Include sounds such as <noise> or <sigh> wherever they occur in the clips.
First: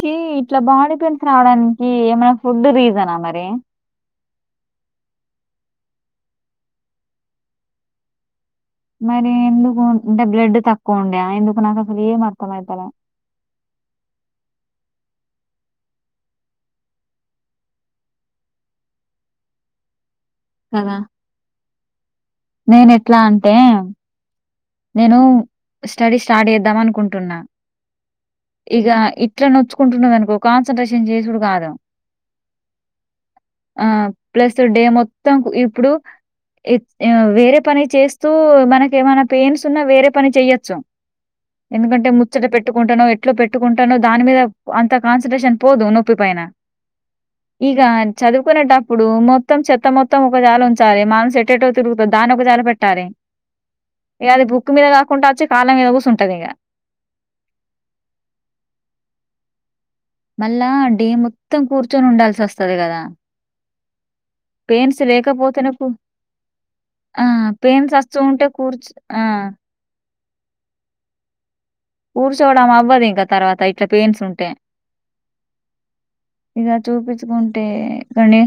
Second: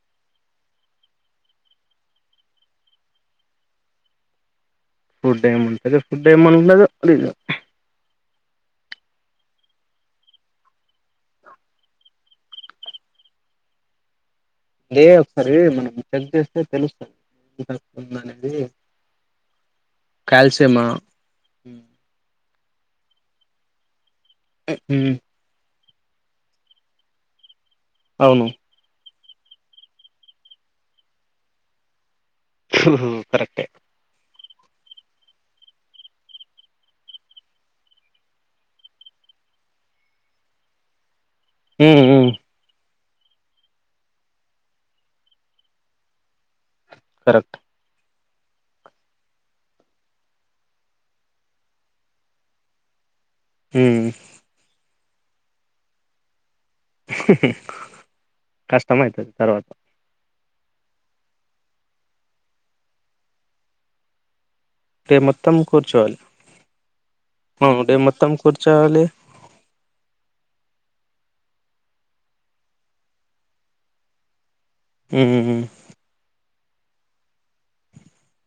కి ఇట్లా body pains రావడానికి ఏమైనా ఫుడ్ రీజనా మరి ఫుడ్ ఏమంటుంది ఫుడ్ ఏముండదు ఇగ మరి ఎందుకు అంటే బ్లడ్ తక్కువ ఉండేయా ఎందుకు నాకు అసలు ఏం అర్థం అయితా లే లేదు ఒకసారి మనం చెక్ చేస్తే తెలుస్తాది అనేది కాల్సియమా కదా. నేను ఎట్లా అంటే నేను మ్ స్టడీ స్టార్ట్ చేద్దాం అనుకుంటున్నా అవును ఇగా ఇ ఇట్లా నొచ్చుకుంటుండద అనుకో కాన్సన్ట్రేషన్ చేసుడు కాదు ఒ కరెక్ట్హె ఆ! ప్లస్ డే మొత్తం ఇప్పుడు ఇ వేరే పని చేస్తూ మనకి ఏమైనా పెయిన్స్ ఉన్నా వేరే పని చెయ్యొచ్చు ఉమ్ ఎందుకంటే ఉమ్ ముచ్చట పెట్టుకుంటానో ఇట్లో పెట్టుకుంటాను దాని మీీద అంత కాన్సన్ంట్రేషన్ పోదు నొప్పి పైన కరెక్ట్ ఈకా అ చదువుకునేటప్పుడు మొత్తం చెత్త మొత్తం ఒక జాలాలు ఉంచాలి మనం ఎటేట తిరుగుత దాని ఒక చాల పెట్టార ఉమ్ ఎది బుక్ మీర కాస్త కుంటాచ్చి కాలం మీద పోస్ ఉంటదికా కష్టమ అవుతుంది తర్వాత మళ్ళా డీ మొత్తం కూర్చొని ఉండాల్సి వస్తుది కదా పెయిన్స్ డే మొత్తం లేకపోతే నాకు కూర్చోవాలి ఆ అవును పెయిన్స్ డే వస్తూ మొత్తం ఉంటే కూర్చు కూర్చోవాలి ఆ కూర్చోవడం అవ్వదు ఇంకా తర్వాత ఇట్లా పెయిన్స్ ఉంటే అ ఇక చూపించుకుంటే కానీ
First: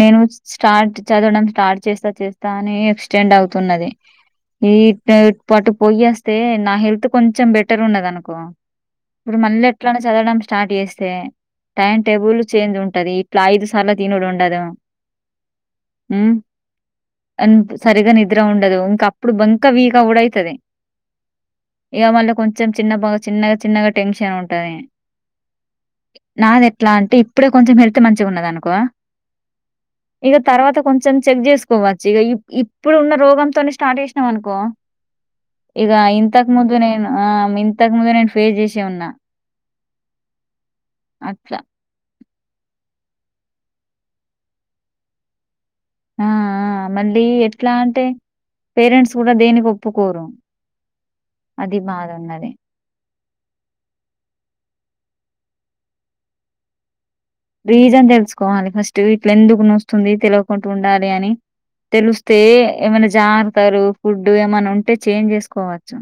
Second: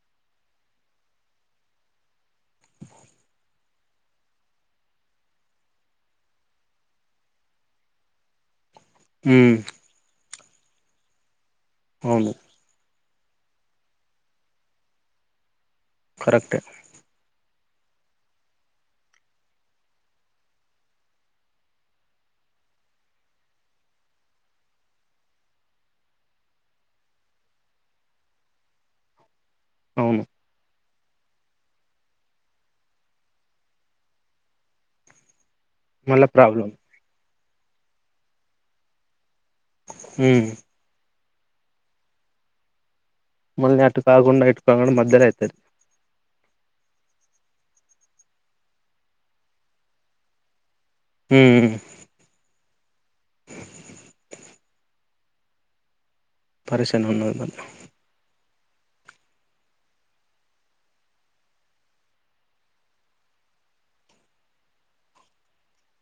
నేను స్టార్ట్ చదవడం స్టార్ట్ చేస్తా చేస్తా అని ఎక్స్టెండ్ అవుతున్నది ఈ పాటు పోయేస్తే నా హెల్త్ కొంచెం బెట పట్టర్ ఉండదు అనకో ఇప్పుడు ఉమ్ మల్లెట్ల చదవ స్టార్ట్ చేస్తే టైమ్ అవును టేబుల్ చేంజ్ ఉంటా ఉంటది ఇట్లా ఐదు సార్ల త తీనుడం ఉండదు ఫరాక్టే అ సరిగా నిద్ర ఉండదు ఇంకా అప్పుడు బంక వీకా కూడా అవుతుది ఇక మళ్ళ కొంచెం కొంచెం చిన్న బాగా చిన్నగా చిన్నగా టెన్షన్ ఉంటది నాది ఎట్లా అంటే ఇప్పుడే కొంచెం హెల్త్ మంచిగా ఉన్నది అనుకో అవును ఇక తర్వాత కొంత కొంచెం చెక్ చేసుకోవచ్చు ఇక ఇప్పుడు ఉన్న రోగంతోనే స్టార్ట్ చేసినాం అనుకో ఇక మళ్ళా ఇంతక ప్రాబ్లం ముందు నేను ఆ ఇంతకు ముందు నేను ఫేస్ చేసే ఉన్నా హ అచ్చా మొళ అట్టు కాకుండా ఇట్టు కం మధ్యర అయితది ఆ ఆ మళ్ళీ ఎట్లా అంటే పేరెంట్స్ కూడా దేనికి ఒప్పుకోరు. ఉమ్ అది బాదున్నది. పరిస్ ఉనది మల్ల కోవాలి ఫస్ట్ ఇట్ల ఎందుకు నోస్తుంది తెలియకుండా ఉండాలి అని తెలిస్తే ఏమైనా జాగ్రత్తగా ఫుడ్ ఏమైన్నా ఉంటే చేంజ్ చేసుకోవచ్చు.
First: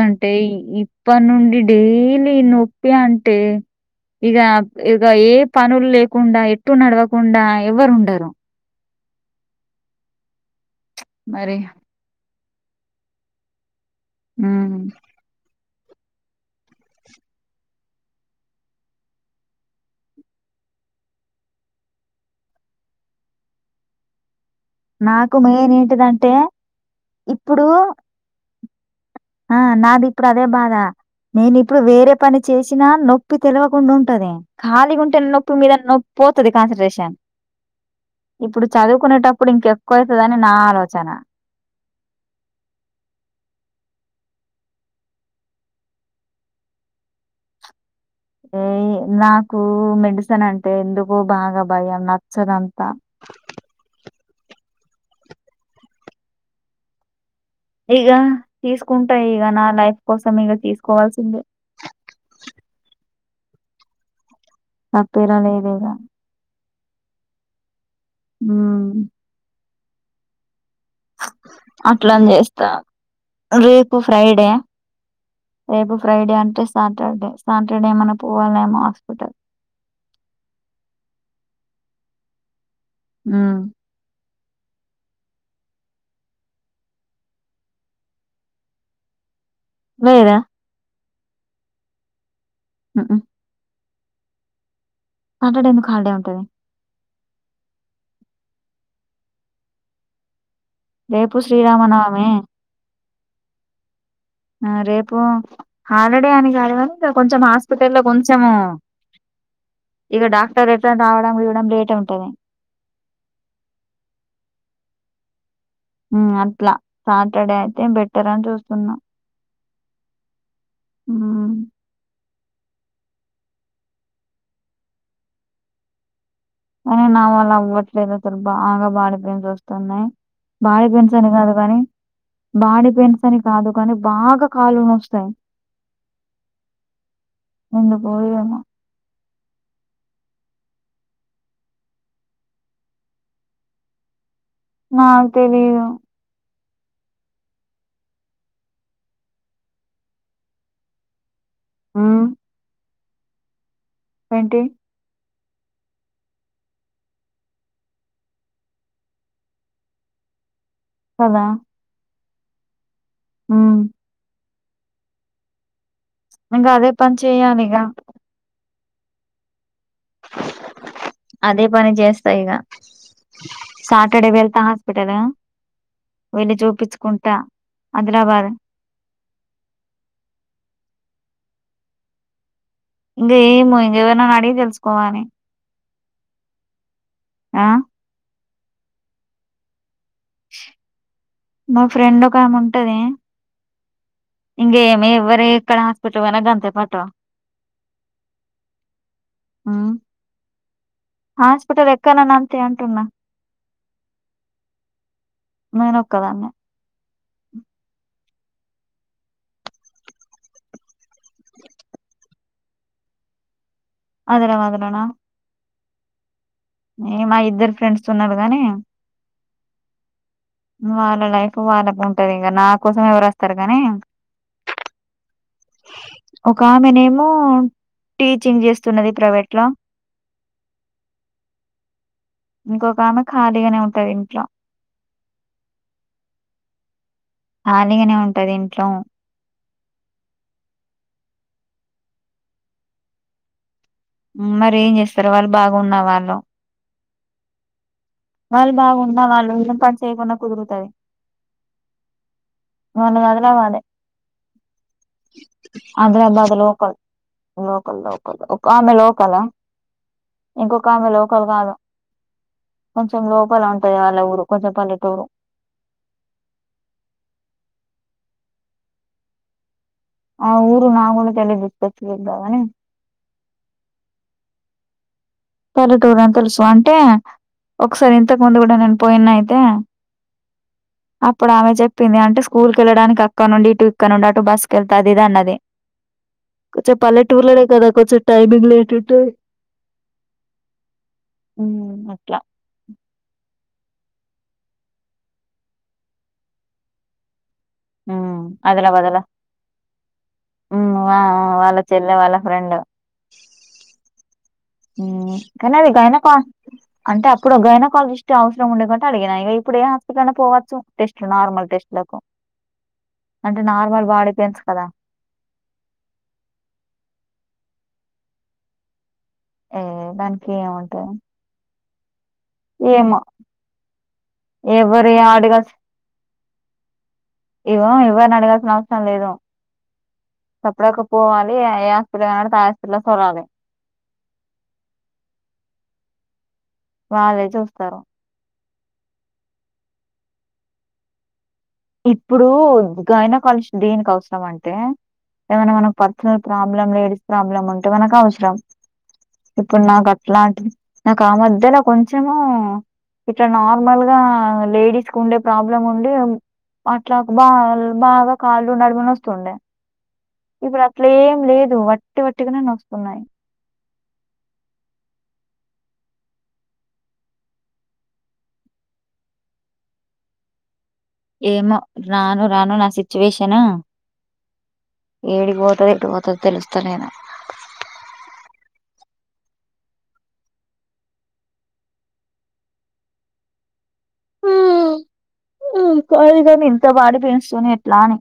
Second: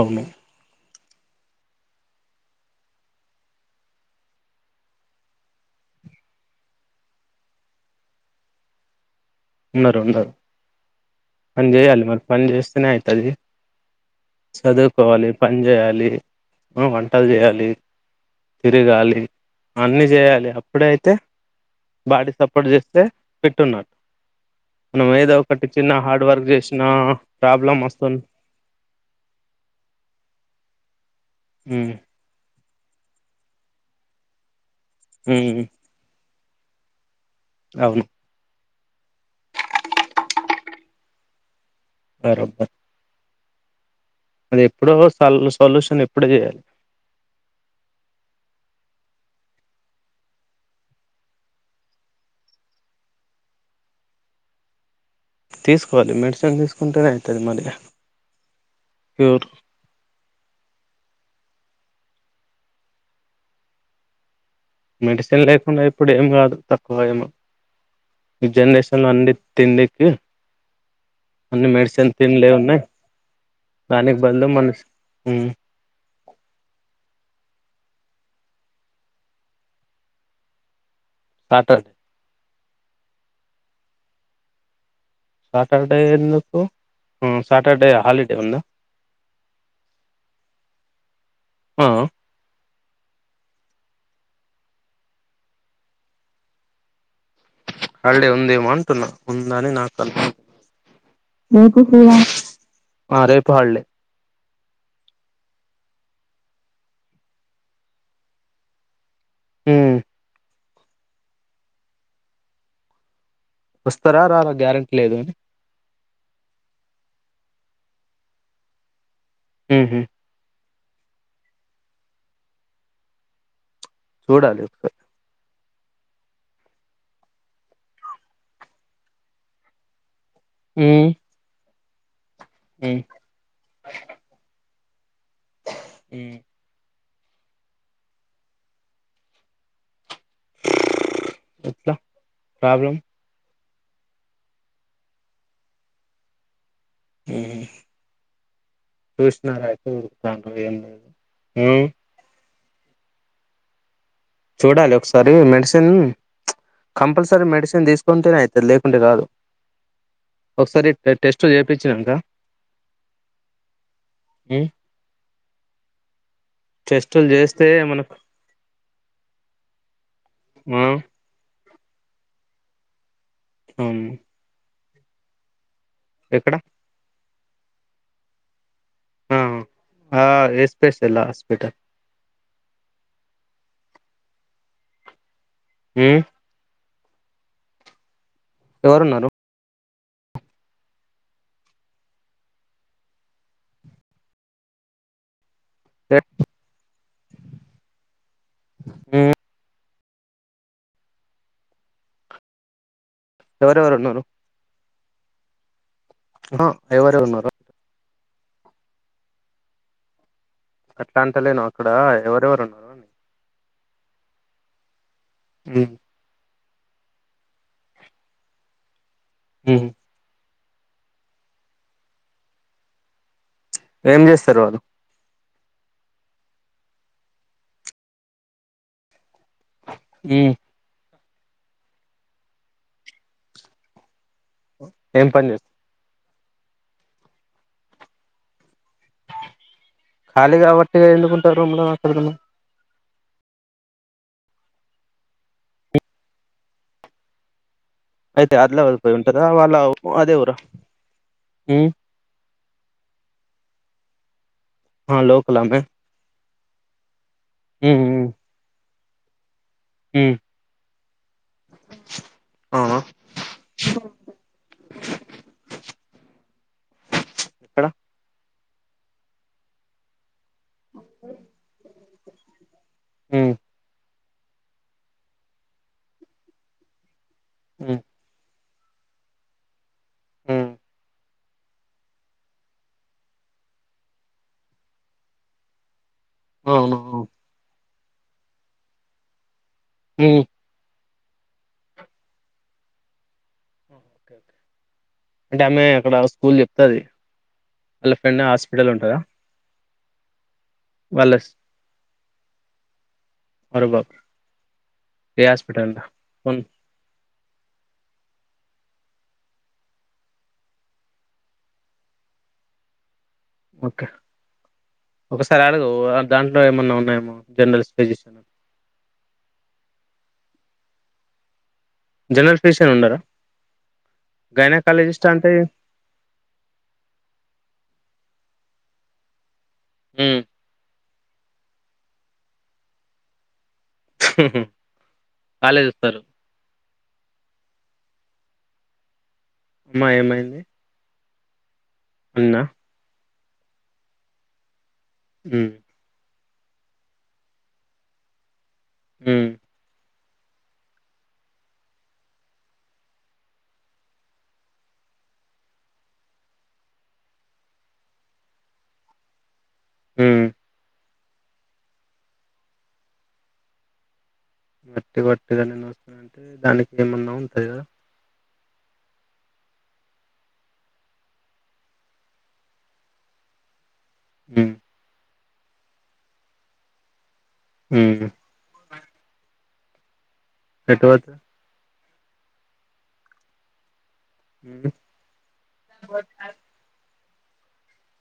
అవును ఈ ఈ ఇప్పటి నుండి డైలీ నొప్పి అంటే ఇగా ఇక ఏ పనులు లేకుండా ఎట్టు నడవకుండా ఎవరు ఉండరు. ఉండరు ఉండరూ మరి. పన్ జేయేలే మ పని చేస్తేనే అయితది హ్మ్. చదుకోవాలి ప పనిచేయాలి, వంటలు చేయాలి, తిరగాలి అన్ని చేయాలి, అప్పుడే అయితే బాడీ సపోర్ట్ చేస్తే ఫిట్ ఉన్నాట్ మనం ఏదో నాకు ఒకటి మెయిన్ చిన్న హార్డ్ ఏంటిదంటే వర్క్ చేసినా ఇప్పుడు ప్రాబ్లం వస్తుంద్ ఆ నాది ఇప్పుడు అదే బాధ నేను ఇప్పుడు ఉమ్, వేరే పని చేసినా నొప్పి తెలవకుండా ఉంటది ఖాళీ గా ఉంటే నొప్పు ఉమ్, మీద నొప్పి ఒ తది కాన్సెన్ట్రేషన్ అవును ఇప్పుడు చదువుకునేటప్పుడు ఇంకెక్కువ అవుతుందని నా ఆలోచన బరాబర్ అది ఎప్పుడో సల్ సొల్యూషన్ ఎప్పుడో చేయాలి మ్ నాకు మెడిసిన్ అంటే ఎందుకు బాగా భయం నచ్చదంతా తీసుకోవాలి మెడిసిన్ తీసుకుంటేనే అవుతుంది మరి ఇగ తీసుకుంటా ఇగ క్యూర్ నా లైఫ్ కోసమే గా తీస్ కోవాల్ సిందే తప్పేలా మెడిసెన్ లేదు లేకుండా ఇగ. ఇప్పుడు ఏం గాదు తక్కువ ఏమో ఈ జన్ హ్మ్ డేషన్లో అన్ని తిండి. కె అట్లని చేస్తా ఉన్నాయి రేపు దానికి బదులు ఫ్రైడే మన రేపు ఫ్రైడే అంటే సాటర్డే సాటర్డే ఏమన్నా పోవాలేమో హాస్పిటల్ ఆటో కి ఊ సాటర్డే ఎందుకు ఉ సాటర్డే హాలిడే ఉందా లేదా అ అ అ అటర్డే ఎందుకు హాలిడే ఉంటది హాలిడే ఉందేమో అంటున్నా ఉందని నాకు కన్ఫర్మ్ రేపు శ్రీరామనవమే ఆ రేపు హాలిడే ఆ రేపు హాలిడే అని కాదు కానీ ఇంగా కొంచెం హాస్పిటల్ లో కొంచెము ఉమ్ ఇగ డాక్ అట్టే రిటర్న్ రావడం ఇవ్వడం లేట్ ఏ ఉంటది వస్తారా రారా గ్యారెంటీ లేదు అని ఊ అట్లా సాటర్డే అయితే బెటర్ అని చూస్తున్నా ఊహూ ఊ చూడాలి ఒకసారి అని నావల్ల అవ్వట్లేదు అసలు బాగా బాడీ పెయిన్స్ వస్తున్నాయ్ బాడి ఉమ్ పెయిన్స్ అని గాదు గని బాడీ ఉమ్ పెయిన్స్ అని కాదు కానీ బాగా కా కాళ్ళు నొస్తాయ్ హు నింద పోయేము ఎట్లా ప్రాబ్లం నాకు తెలీదు ఉహు చూసిన గాబట్టె ఉరుకుతాంటావ్ ఏమి నువ్ ఏంటి చూడాలి ఒకసార్ ది మెడిసిన్ చ్ కంపల్సరీ మెడిసిన్ తీసుకుంటేనే అయితది లేకుంటే కాదు ఒకసారి టె టెస్ట్ చేపిచిండ్రా మ్మ్ మ్మ్ ఇంగా అదే పని చెయ్యాలి ఇగా మ్మ్ అదే పని చేస్తా ఇగ అవును సాటర్డే వెళ్తా హాస్ పెట్టేదె వెళ్ళి ఎక్కడ చూపిచుకుంటా ఆదిలాబాద్ ఆ ఆ ఎస్పేస్ హాస్పిటల్ ఇంగా ఏమో ఇంకెవరినన్నా అడిగి తెలుసుకోవాలి ఊ ఆ ఎవరున్నారు మా ఫ్రెండ్ ఒకేమి ఉంటది ఇంగేమి ఎవర్ ఇక్కడ హాస్పిటల్ పోయినా గంతే పాట్ మ్మ్ హాస్పిటల్ ఎక్కనన్న అంతే అంటున్నా ఎవరెవరు ఉన్నారు <unintelligible> ఎవర్ రున్నారు అట్లా అంటలేను అక్కడ ఎవరెవరు ఉన్నారు ఆదిలాబాదులోన మ్ ఏ మా ఇద్దరు ఫ్రెండ్స్ ఉన్నారు కానీ మ్మ్ వాళ్ళ లైఫ్ వాళ్ళకు ఉంటది ఇంకా నా కోసం ఎవరు వస్తారు గాని ఏం చేస్తారు వాళ్ళు ఒక ఆమెనేమో టీచింగ్ చేస్తున్నది ప్రైవేట్ లో మ్మ్ ఇంకొక ఆమె ఖాళీగనే ఉంటది ఇంట్లో ఏం పనిజేస్ ఖాళీగానే ఉంటది ఇంట్లో ఖాళీ కంటే ఎండుకుంటారు రూమ్ లో మరి ఏం చేస్తారు వాళ్ళు బాగున్న వాళ్ళు అయితే వాళ్ళు ఆదిలాబాద్ పోయి బాగున్న ఉంటదా వాళ్ళు పని చేయకున్నా కుదురుతది మ్మ్ వాళ్ళది ఆదిలాబాధే హ లోకల్ అమ్మే <unintelligible> లోకల్ లోకల్ ఒకామె లో హలో ఉమ్ ఇంకొక ఆమె లోకల్ కాదు అవునా కొంచెం లోపల ఉంటుంది వాళ్ళ ఊరు కొంచెం పల్లెటూరు ఎక్కడ ఆ ఊరు నా కూడా తెలియదు <unintelligible> లే బాగాని ఉమ్ పలెటూర్ అని తెలుసు అంటే ఉమ్ ఒకసారి ఇంతకు ముందు నేన్ పోయిన అయితే ఉమ్ అప్పుడు ఆమె చెప్పింది అంటే స్కూల్ కే ళ్ళడానికి అక్కనుండి ఇటు ఇక్కనుండి అటు బస్ క వెళ్తు అంది ఇది అన్నది కొంచం అవును పల్లెటూర్ లనే కదా కొచం టైమింగ్ లేటెట్ హ ఉ అట్లా అంటే ఆమె అక్కడ స్కూల్ చెప్తది అళ్ళ ఉమ్ ఫన్న హాస్పిటల్ ఉంటందా ఉ వా వాళ్ళ చెల్లె వాళ్ళ అ రె బరోబా కానీ అదిగాన అంటే ఇప్పుడు గైనోకాలజిస్ట్ అవసరం ఉండేకుంటే అడిగిన ఇక ఇప్పుడు ఏ హాస్పిటల్ లో పోవచ్చు టెస్ట్లు నార్మల్ టెస్ట్లకు అంటే నార్మల్ ఓకే బాడీ పెయిన్స్ కదా ఒకసారి అడగు దాంట్లో ఏమన్నా ఉన్నాయేమో జర్నల్స్ పజిషన్ ఏ దానికి ఏముంటాది జనరల్ ఫిజిషియన్ ఏమో ఉండరా ఎవ్వరు ఇగ గైనకాలజిస్ట్ అంటే అడగాల్సిన్ ఇగో ఎవ్వరనీ అడగల్ గాల్సిన అవసరం లేదు హ్మ్. సప్పుడు యాకో పోవాలి ఏ ఏ హాస్పిటల్ <unintelligible> ఆ హాస్పిటల్ చూడాలి ఆల్లె సూత్తరు వాళ్ళే చూస్తారు మ్మా ఏమైంది ఇప్పుడు అన్నా గైన కాలజిస్ట్ దేనికి అవసరం అంటే ఏమన్న ఉమ్ మనం పచ్చల్ ప్రాబ్లం లేడీస్ ప్రాబ్లమ్ ఉంటే మనకు అవసరం ఉమ్ ఇప్పుడు నాక్ <unintelligible> ఇలాంటిది నాకు ఆ మధ్యలో కొంచెము, ఇట్లా నార్మల్ గా లేడీస్ కు ఉండే ప్రాబ్లం ఉండి ఉ అట్లా బా బాగా కాళ్ళు నడుమని వస్తుండే మ్ అట్లేం లేదు వట్టి వట్టిగానే నొస్తున్నాయి వట్టి వట్టిగానే నొస్తాంటే దానికి ఏమన్నా ఉంటది కదా ఏమో రాను రాను నా సిచ్యువేషన్ మ్మ్ ఏడికి పోతది ఎటు పోతది తెలుస్తా లేదు మ్ పెట్వచ్ ఉమ్ కాగా నింత బడి పెయిన్స్ సని ఎట్లాని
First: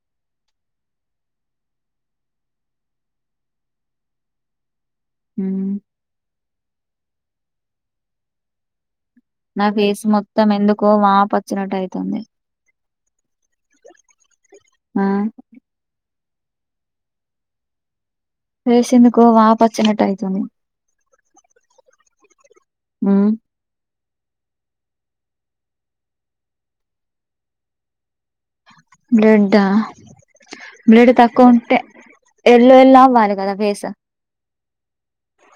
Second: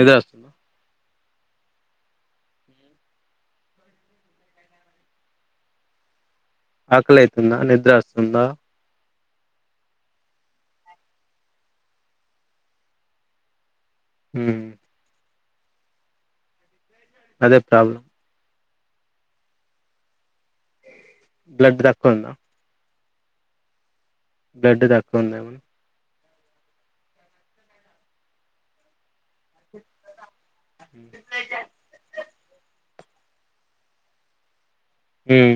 ఇదే వస్తున్నా మ్ ఆకలితుందా నిద్ర వస్తుందా నా ఫేస్ మొత్తం ఎందుకో వాప వచ్చినట్టు అయితుంది ఉమ్ ఆ అదే ప్రాబ్లం ఫేస్ ఎందుకో వాపూ వచ్చినట్టు అయితుంది బ్లడ్ తక్కువ ఉం మ్ బ్లెడ్ తక్కువ ఉందేమో బ్లడ్ ఆ బ్లడ్ తక్కువ ఉంటే ఎళ్ళ ఎలా వాళ్లి కదా ఫేస్ ఉమ్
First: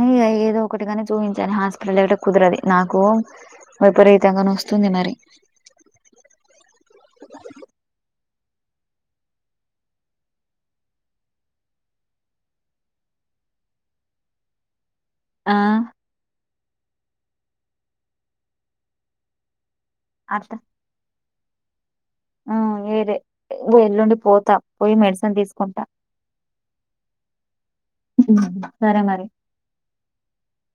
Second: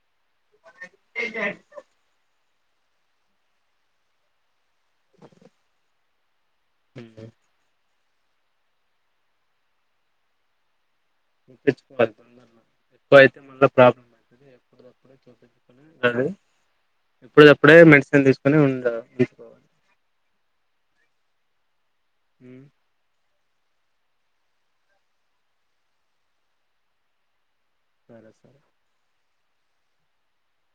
ని ఏదు ఒకటిగానే చూించాల హాస్పిటల్ కుదరది నాకు విపరీతంగాన వస్తుంది మరి హ ఇప్పించుకోవాలి తొందరలో ఎక్కువ అయితే మళ్ళీ ప్రాబ్లమ్ అవుతుంది ఎప్పుడు ఆ చోప్ప ఏదు ఎప్పుడ తప్పుడే మెడిసిన్ తీసుకుొని ఉండాలి అడ అ ఎల్లుండి పోతా పోయి మెడిసిన్ తీసుకుంటా సరే మరి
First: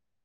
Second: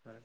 స